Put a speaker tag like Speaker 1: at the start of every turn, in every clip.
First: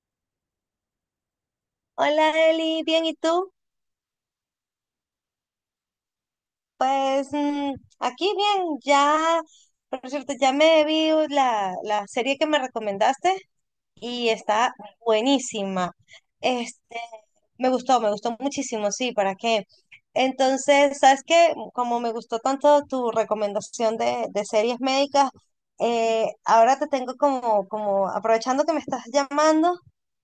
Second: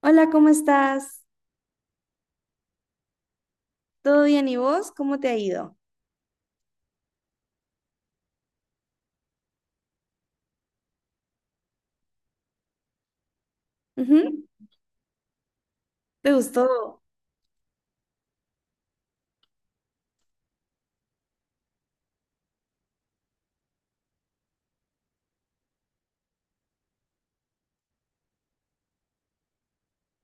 Speaker 1: Hola, ¿cómo estás?
Speaker 2: Hola Eli, bien, ¿y tú?
Speaker 1: ¿Todo bien y vos? ¿Cómo te ha ido?
Speaker 2: Pues aquí bien, ya, por cierto, ya me vi la serie que me recomendaste, y
Speaker 1: Ujú.
Speaker 2: está buenísima.
Speaker 1: ¿Te
Speaker 2: Este,
Speaker 1: gustó?
Speaker 2: me gustó, me gustó muchísimo, sí, ¿para qué? Entonces, ¿sabes qué? Como me gustó tanto tu recomendación de series médicas, ahora te tengo como, aprovechando que me estás llamando,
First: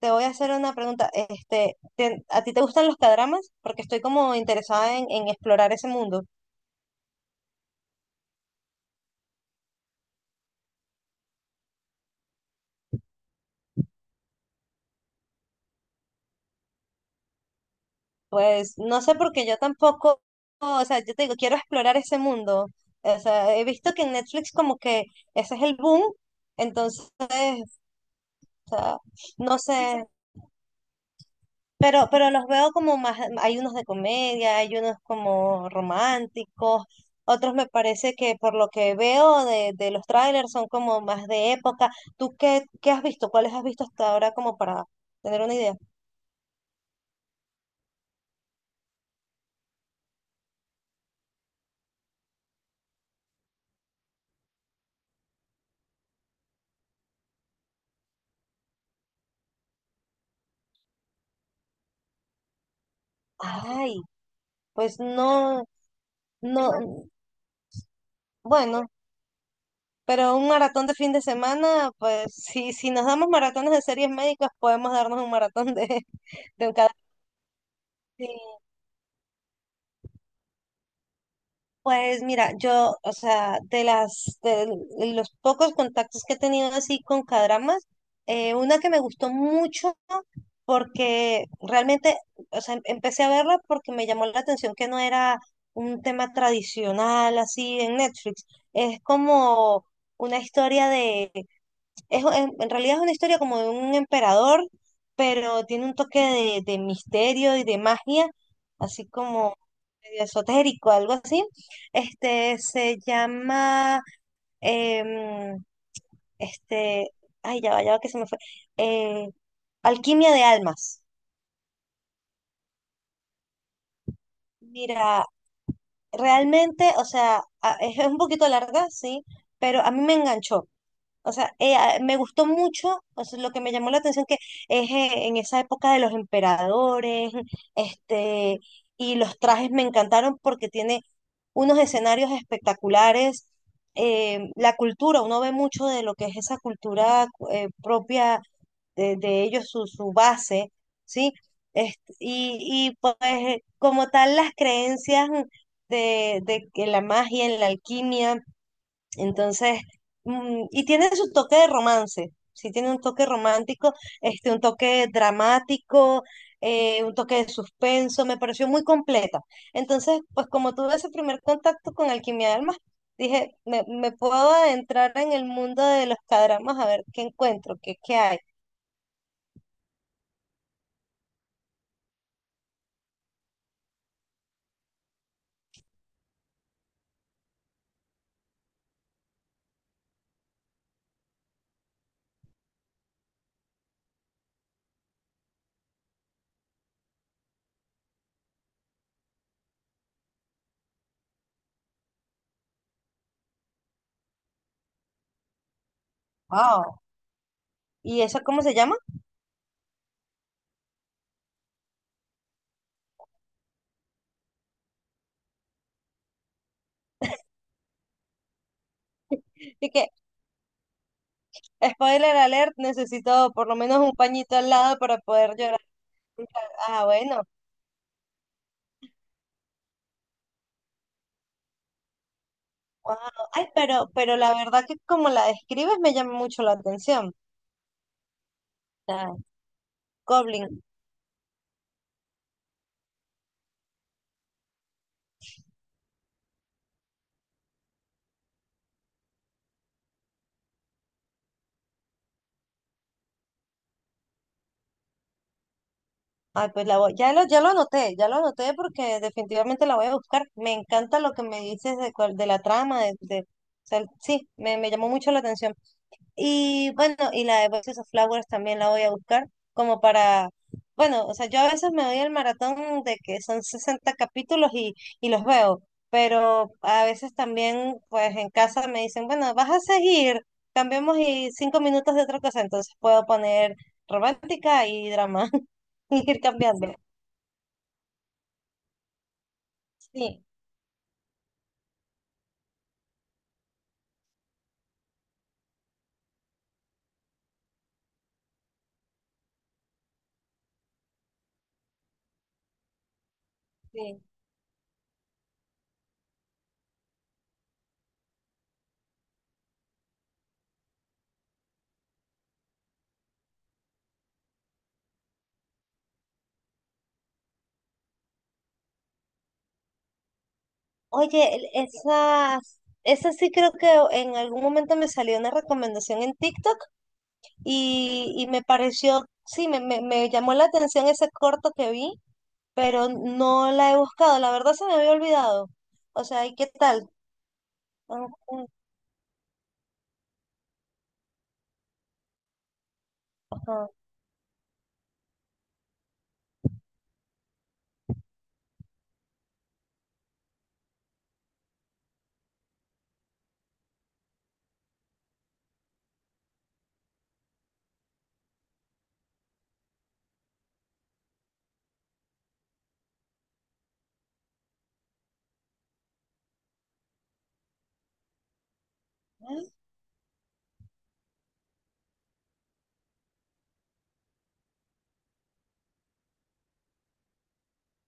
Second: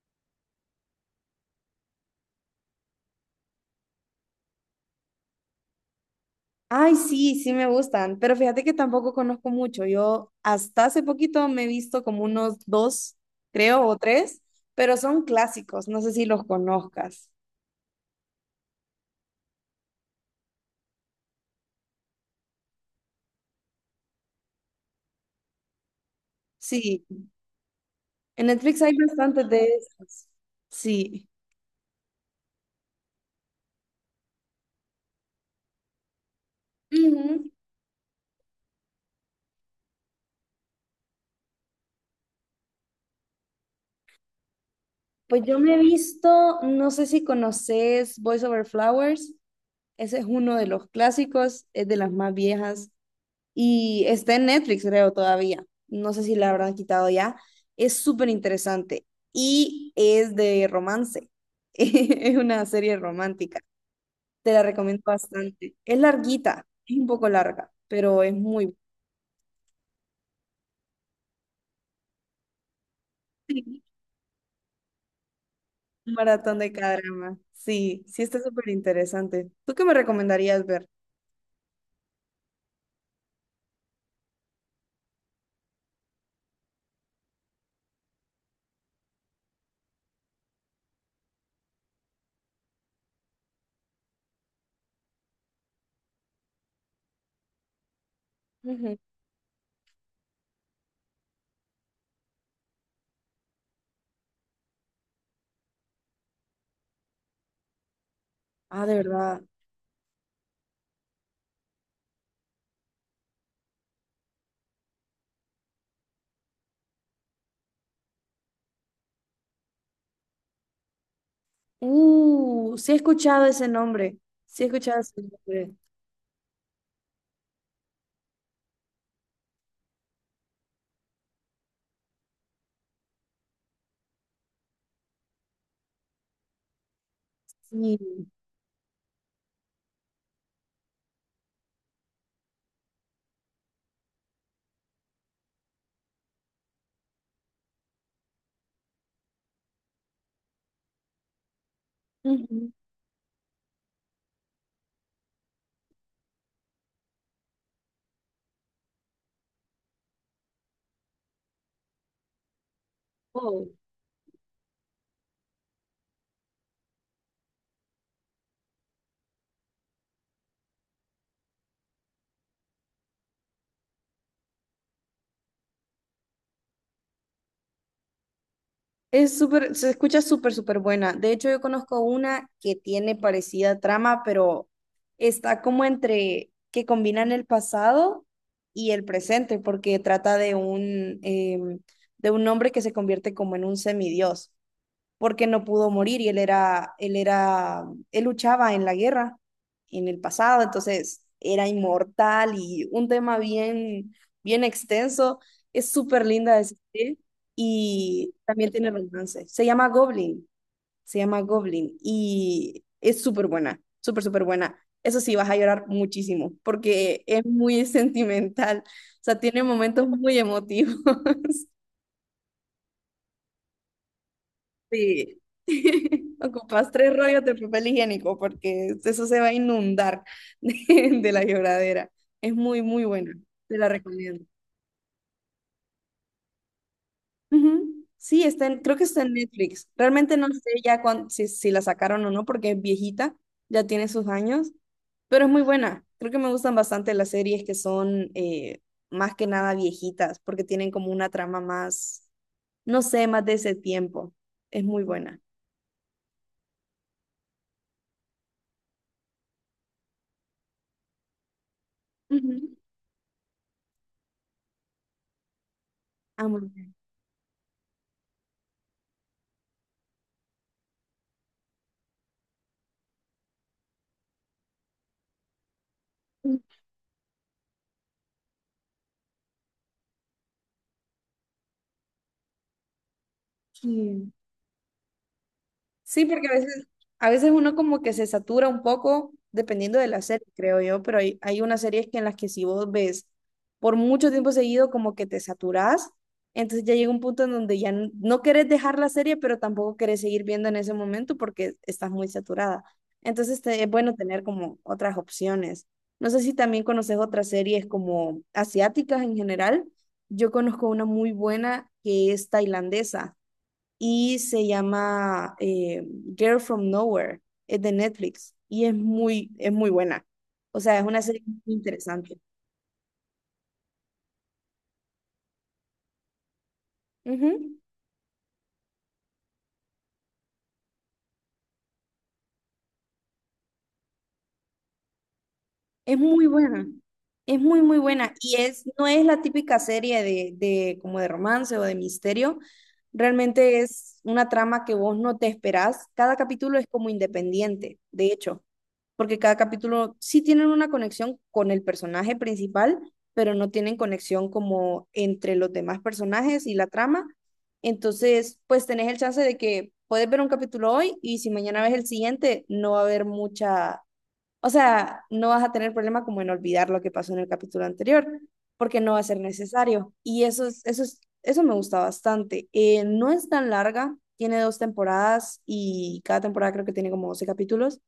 Speaker 2: te voy a hacer una pregunta. ¿A ti te gustan los cadramas? Porque estoy como interesada en explorar ese mundo.
Speaker 1: Ay, sí, sí me gustan, pero fíjate que tampoco conozco mucho. Yo hasta hace poquito me he visto como unos dos, creo, o tres, pero son clásicos, no sé si los conozcas.
Speaker 2: Pues no sé porque yo tampoco, o sea, yo te digo, quiero explorar ese mundo. O sea, he visto que en Netflix como que ese es el boom, entonces,
Speaker 1: Sí, en
Speaker 2: o
Speaker 1: Netflix hay
Speaker 2: sea,
Speaker 1: bastantes
Speaker 2: no
Speaker 1: de
Speaker 2: sé,
Speaker 1: esos. Sí.
Speaker 2: pero los veo como más, hay unos de comedia, hay unos como románticos,
Speaker 1: Ujú.
Speaker 2: otros me parece que por lo que veo de los trailers son como más de época. ¿Tú qué has visto? ¿Cuáles has visto hasta ahora como para tener
Speaker 1: Pues
Speaker 2: una
Speaker 1: yo
Speaker 2: idea?
Speaker 1: me he visto, no sé si conoces Voice Over Flowers, ese es uno de los clásicos, es de las más viejas. Y está en Netflix, creo, todavía. No sé si la habrán quitado ya. Es súper interesante y es de romance. Es una serie romántica.
Speaker 2: Ay,
Speaker 1: Te la
Speaker 2: pues
Speaker 1: recomiendo
Speaker 2: no,
Speaker 1: bastante. Es larguita, es
Speaker 2: no,
Speaker 1: un poco larga, pero es muy buena.
Speaker 2: bueno. Pero un maratón de fin de semana, pues si nos damos maratones de series médicas, podemos darnos un maratón de,
Speaker 1: Un maratón
Speaker 2: de
Speaker 1: de
Speaker 2: un cada.
Speaker 1: cada drama. Sí, sí
Speaker 2: Sí.
Speaker 1: está súper interesante. ¿Tú qué me recomendarías ver?
Speaker 2: Pues mira, yo, o sea, de las de los pocos contactos que he tenido así con cadramas, una que me gustó mucho porque realmente, o sea, empecé a verla porque me llamó la atención que no era un tema tradicional así en Netflix.
Speaker 1: Ujú.
Speaker 2: Es como una historia. Es, en realidad es una historia como de un emperador, pero tiene un toque de misterio y de magia,
Speaker 1: Ah, ¿de
Speaker 2: así
Speaker 1: verdad?
Speaker 2: como medio esotérico, algo así. Este se llama, em, este, ay, ya va que se me fue. Eh, Alquimia de Almas.
Speaker 1: Sí he escuchado ese nombre. Sí he escuchado ese
Speaker 2: Mira,
Speaker 1: nombre.
Speaker 2: realmente, o sea, es un poquito larga, sí, pero a mí me enganchó. O sea, me gustó mucho, o sea, lo que me llamó la atención que es en esa época de los emperadores,
Speaker 1: Sí.
Speaker 2: este, y los trajes me encantaron porque tiene unos escenarios espectaculares, la cultura, uno ve mucho de lo que es esa cultura propia de ellos, su base, ¿sí? Este, y,
Speaker 1: Ujú.
Speaker 2: y pues como tal las creencias de que la magia, en la alquimia. Entonces, y tiene su toque de romance, sí tiene un toque
Speaker 1: Oh.
Speaker 2: romántico, un toque dramático, un toque de suspenso, me pareció muy completa. Entonces, pues como tuve ese primer contacto con Alquimia de Almas, dije, me puedo adentrar en el mundo de los cadramas a ver qué encuentro, qué hay.
Speaker 1: Es súper, se escucha súper, súper buena. De hecho, yo conozco una que tiene parecida trama, pero está como entre que combinan el pasado y el presente, porque trata de un, de un hombre que se convierte como en un semidios porque no pudo morir y él luchaba en la guerra, en el pasado, entonces era inmortal y un tema bien, bien extenso. Es súper linda de
Speaker 2: Wow.
Speaker 1: asistir
Speaker 2: ¿Y
Speaker 1: y
Speaker 2: eso cómo
Speaker 1: también
Speaker 2: se
Speaker 1: tiene
Speaker 2: llama?
Speaker 1: romance. Se llama Goblin y es súper buena, súper, súper buena. Eso sí, vas a llorar muchísimo porque es muy sentimental, o sea, tiene
Speaker 2: Y
Speaker 1: momentos
Speaker 2: que,
Speaker 1: muy emotivos.
Speaker 2: spoiler alert, necesito por lo menos un pañito al lado para
Speaker 1: Sí.
Speaker 2: poder llorar.
Speaker 1: Ocupas
Speaker 2: Ah,
Speaker 1: tres
Speaker 2: bueno.
Speaker 1: rollos de papel higiénico porque eso se va a inundar de la lloradera. Es muy, muy
Speaker 2: Wow.
Speaker 1: buena.
Speaker 2: Ay,
Speaker 1: Te la
Speaker 2: pero
Speaker 1: recomiendo.
Speaker 2: la verdad que como la describes me llama mucho la atención.
Speaker 1: Ujú. Sí, está en- creo que está en
Speaker 2: O
Speaker 1: Netflix. Realmente no sé
Speaker 2: Goblin.
Speaker 1: ya cuán- si, si la sacaron o no porque es viejita, ya tiene sus años, pero es muy buena. Creo que me gustan bastante las series que son más que nada viejitas porque tienen como una trama más, no sé, más de ese tiempo. Es muy buena.
Speaker 2: Ay, pues ya lo anoté, ya lo anoté porque definitivamente la voy a buscar. Me encanta lo que me dices de la
Speaker 1: Ujú.
Speaker 2: trama, o sea, sí, me llamó mucho la atención.
Speaker 1: Ah, muy
Speaker 2: Y
Speaker 1: bien.
Speaker 2: bueno, y la de Voices of Flowers también la voy a buscar como para, bueno, o sea, yo a veces me doy el maratón de que son 60 capítulos y los veo, pero a veces también pues en casa me dicen, bueno, vas a seguir, cambiemos y 5 minutos de otra cosa, entonces puedo poner
Speaker 1: Sí.
Speaker 2: romántica y drama
Speaker 1: Sí,
Speaker 2: y ir
Speaker 1: porque
Speaker 2: cambiando.
Speaker 1: a veces uno como que se satura un poco dependiendo de la
Speaker 2: Sí,
Speaker 1: serie, creo yo, pero hay unas series que en las que si vos ves por mucho tiempo seguido como que te saturás, entonces ya llega un punto en donde ya n- no querés dejar la serie, pero tampoco querés seguir viendo en ese momento porque estás muy saturada. Entonces te- es bueno
Speaker 2: sí.
Speaker 1: tener como otras opciones. No sé si también conoces otras series como asiáticas en general. Yo conozco una muy buena que es tailandesa y se llama Girl from Nowhere, es de Netflix y es muy buena. O sea, es una serie
Speaker 2: Oye,
Speaker 1: muy interesante.
Speaker 2: esa sí creo que en algún momento me salió una recomendación en TikTok.
Speaker 1: Ujú.
Speaker 2: Y me pareció, sí, me llamó la atención ese corto que vi, pero no la he buscado. La verdad se me había olvidado.
Speaker 1: Es
Speaker 2: O sea,
Speaker 1: muy
Speaker 2: ¿y qué
Speaker 1: buena.
Speaker 2: tal?
Speaker 1: Es muy, muy
Speaker 2: Ah,
Speaker 1: buena. Y
Speaker 2: mm,
Speaker 1: es, no es la típica serie de como de romance o de misterio. Realmente
Speaker 2: ajá.
Speaker 1: es una trama que vos no te esperás. Cada capítulo es como independiente, de hecho. Porque cada capítulo sí tienen una conexión con el personaje principal, pero no tienen conexión como entre los demás personajes y la trama. Entonces, pues tenés el chance de que puedes ver un capítulo hoy y si mañana ves el siguiente, no va a haber mucha, o sea, no vas a tener problema como en olvidar lo que pasó en el capítulo anterior, porque no va a ser necesario. Y eso me gusta bastante. No es tan larga, tiene dos temporadas y cada temporada creo que tiene como 12 capítulos,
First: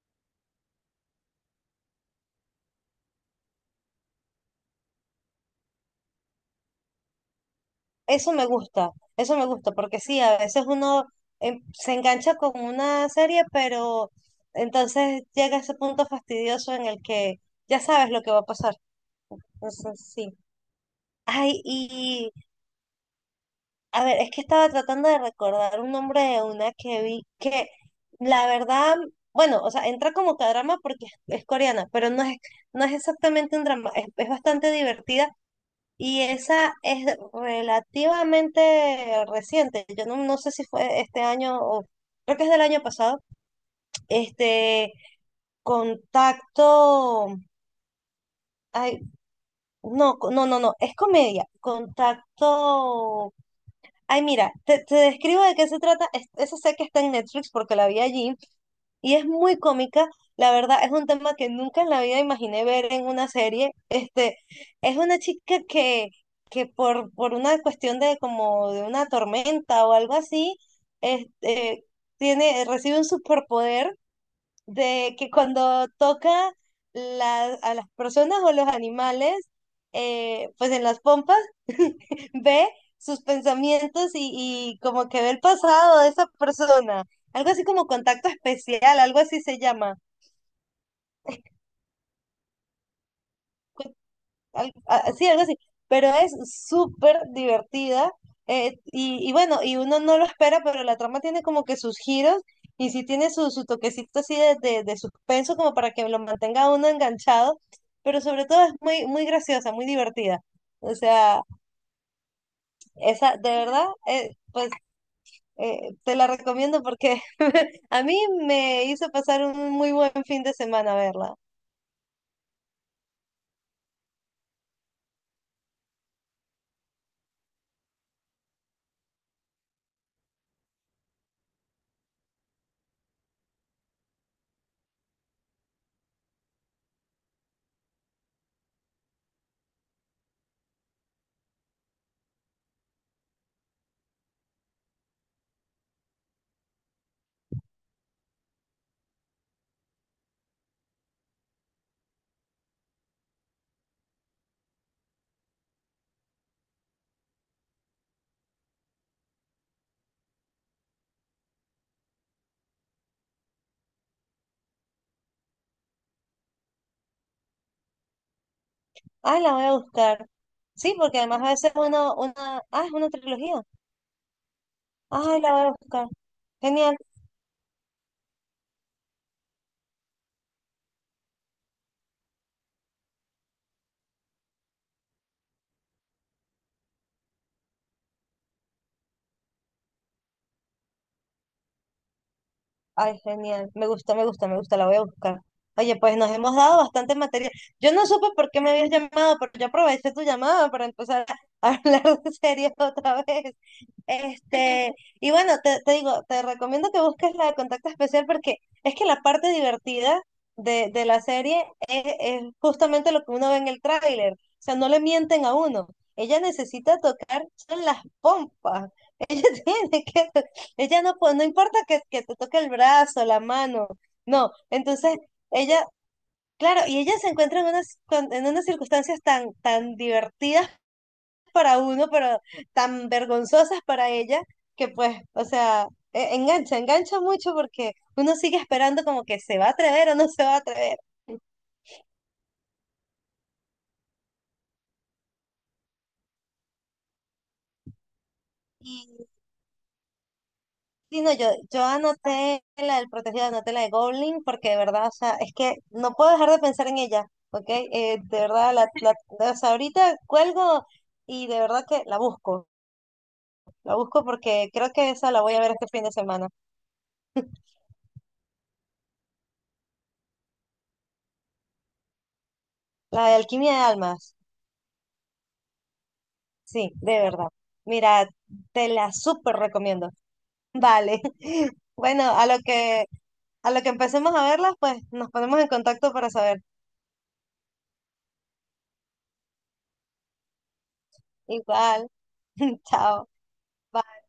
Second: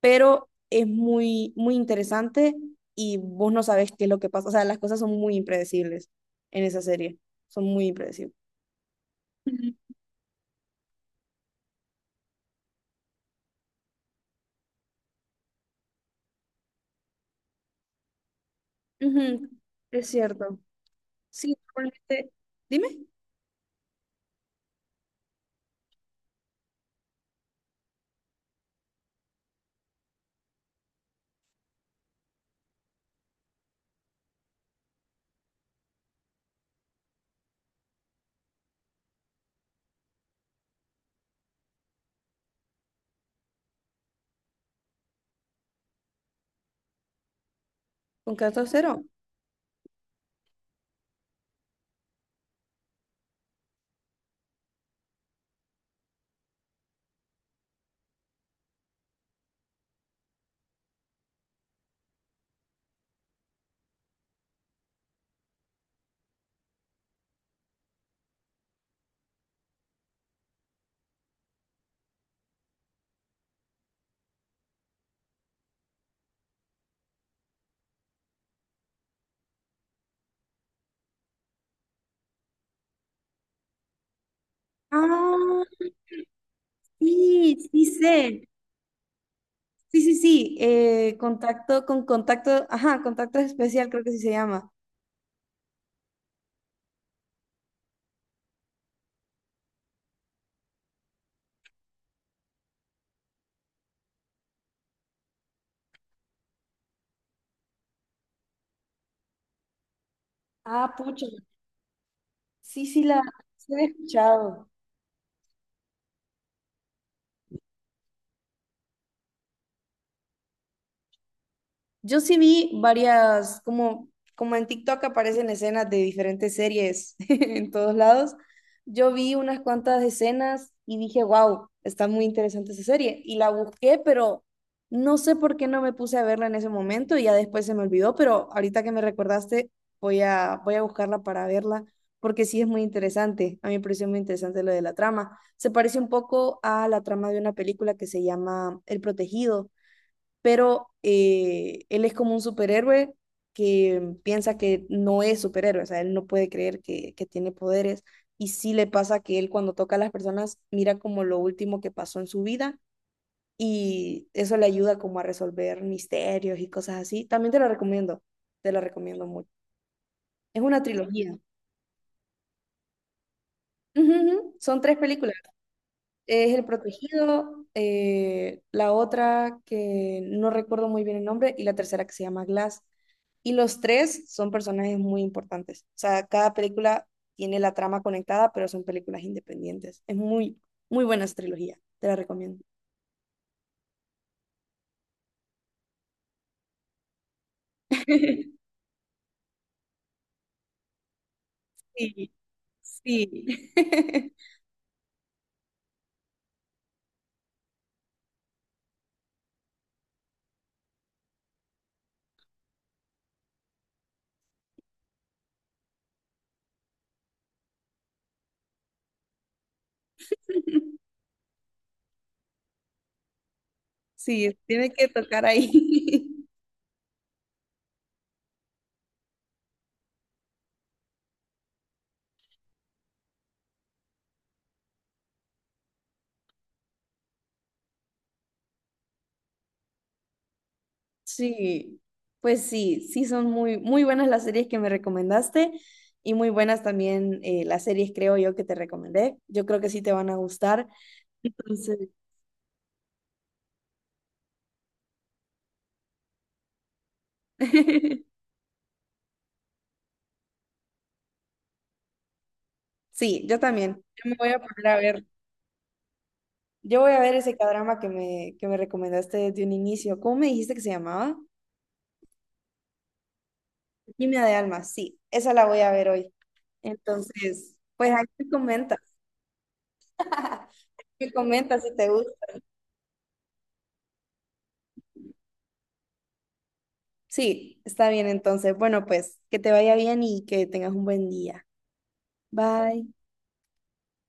Speaker 1: pero es muy, muy interesante y vos no sabes qué es lo que pasa. O sea, las cosas son muy impredecibles en esa serie, son muy
Speaker 2: Eso
Speaker 1: impredecibles.
Speaker 2: me gusta, eso me gusta,
Speaker 1: Ujú,
Speaker 2: porque sí, a veces uno se engancha con una serie, pero entonces llega ese punto fastidioso en el que ya sabes lo que va a pasar.
Speaker 1: ujú.
Speaker 2: Entonces,
Speaker 1: Es
Speaker 2: sí.
Speaker 1: cierto. Sí,
Speaker 2: Ay,
Speaker 1: normalmente. Dime,
Speaker 2: a ver, es que estaba tratando de recordar un nombre de una que vi que la verdad, bueno, o sea, entra como que a drama porque es coreana, pero no es exactamente un drama, es bastante divertida y esa es relativamente reciente. Yo no sé si fue este año o creo que es del año pasado. Este, contacto,
Speaker 1: ¿con 14-0?
Speaker 2: ay, no, no, no, no, es comedia, contacto. Ay, mira, te describo de qué se trata. Esa sé que está en Netflix porque la vi allí y es muy cómica. La verdad, es un tema que nunca en la vida imaginé ver en una serie. Es una chica que por una cuestión de como de una tormenta o algo así, este, tiene, recibe un superpoder de que cuando toca a las personas o los animales, pues en las pompas, ve sus pensamientos y como que ve el
Speaker 1: Ah,
Speaker 2: pasado de esa persona. Algo
Speaker 1: sí,
Speaker 2: así
Speaker 1: sí
Speaker 2: como contacto
Speaker 1: sé.
Speaker 2: especial, algo así se llama.
Speaker 1: Sí, sí, sí. Contacto con contacto. Ajá, contacto especial creo que sí se llama.
Speaker 2: Sí, algo así, pero es súper divertida y bueno, y uno no lo espera, pero la trama tiene como que sus giros y sí tiene su toquecito así de suspenso como para que lo mantenga a uno enganchado, pero sobre todo es muy, muy graciosa, muy divertida.
Speaker 1: Ah,
Speaker 2: O
Speaker 1: pucha.
Speaker 2: sea,
Speaker 1: Sí, sí, la
Speaker 2: esa, de
Speaker 1: sí la he
Speaker 2: verdad,
Speaker 1: escuchado.
Speaker 2: pues te la recomiendo porque a mí me hizo pasar un muy buen fin de semana verla.
Speaker 1: Yo sí vi varias, como, como en TikTok aparecen escenas de diferentes series en todos lados. Yo vi unas cuantas escenas y dije, wow, está muy interesante esa serie. Y la busqué, pero no sé por qué no me puse a verla en ese momento y ya después se me olvidó, pero ahorita que me recordaste, voy a, voy a buscarla para verla, porque sí es muy interesante. A mí me pareció muy interesante lo de la trama. Se parece un poco a la trama de una película que se llama El Protegido, pero él es como un superhéroe que piensa que no es superhéroe, o sea, él no puede creer que tiene poderes y sí le pasa que él cuando toca a las personas mira como lo último que pasó en su vida y eso le ayuda como a resolver misterios y cosas así. También te lo recomiendo
Speaker 2: Ah,
Speaker 1: mucho.
Speaker 2: la voy a buscar.
Speaker 1: Es una
Speaker 2: Sí, porque
Speaker 1: trilogía.
Speaker 2: además a veces uno, una, ah, es una trilogía.
Speaker 1: Ujú, ujú. Son tres películas.
Speaker 2: Ay, la voy a buscar.
Speaker 1: Es El
Speaker 2: Genial.
Speaker 1: Protegido, la otra que no recuerdo muy bien el nombre y la tercera que se llama Glass. Y los tres son personajes muy importantes. O sea, cada película tiene la trama conectada, pero son películas independientes. Es muy, muy buena esa trilogía. Te la recomiendo.
Speaker 2: Ay, genial. Me gusta, me gusta, me gusta. La voy a buscar. Oye, pues nos hemos dado bastante material. Yo no supe por qué me habías llamado, pero yo aproveché tu llamada para empezar a hablar
Speaker 1: Sí,
Speaker 2: de series otra vez.
Speaker 1: sí.
Speaker 2: Este, y bueno, te digo, te recomiendo que busques la de contacto especial porque es que la parte divertida de la serie es justamente lo que uno ve en el tráiler. O sea, no le mienten a uno. Ella necesita tocar son las pompas. Ella tiene que, ella no, no importa que te toque el brazo, la mano, no.
Speaker 1: Sí, tiene que
Speaker 2: Entonces,
Speaker 1: tocar
Speaker 2: ella,
Speaker 1: ahí.
Speaker 2: claro, y ella se encuentra en unas, en unas circunstancias tan, tan divertidas para uno, pero tan vergonzosas para ella, que pues, o sea, engancha, engancha mucho porque uno sigue esperando como que se va a atrever o no se va a atrever.
Speaker 1: Sí, pues sí, sí son muy, muy buenas las series que me recomendaste y muy buenas también las series, creo yo, que te
Speaker 2: Y
Speaker 1: recomendé. Yo creo que sí te van a gustar.
Speaker 2: sí, no, yo
Speaker 1: Entonces,
Speaker 2: anoté la del protegido, anoté la de Goblin, porque de verdad, o sea, es que no puedo dejar de pensar en ella, ¿ok? De verdad, o sea, ahorita cuelgo y de verdad que
Speaker 1: sí, yo
Speaker 2: la
Speaker 1: también.
Speaker 2: busco
Speaker 1: Yo me voy a
Speaker 2: porque
Speaker 1: poner
Speaker 2: creo
Speaker 1: a
Speaker 2: que
Speaker 1: ver,
Speaker 2: esa la voy a ver este fin de semana,
Speaker 1: yo voy a ver ese cadrama que me recomendaste desde un inicio. ¿Cómo me dijiste que se llamaba?
Speaker 2: la de Alquimia de Almas.
Speaker 1: Alquimia de almas, sí, esa la voy a ver hoy.
Speaker 2: Sí, de verdad.
Speaker 1: Entonces, pues ahí
Speaker 2: Mira,
Speaker 1: me
Speaker 2: te
Speaker 1: comenta,
Speaker 2: la súper recomiendo. Vale.
Speaker 1: me comenta si te
Speaker 2: Bueno,
Speaker 1: gusta.
Speaker 2: a lo que empecemos a verlas, pues nos ponemos en contacto para saber.
Speaker 1: Sí, está bien entonces. Bueno, pues que te vaya bien y que tengas un buen día.
Speaker 2: Igual.
Speaker 1: Bye.
Speaker 2: Chao. Bye.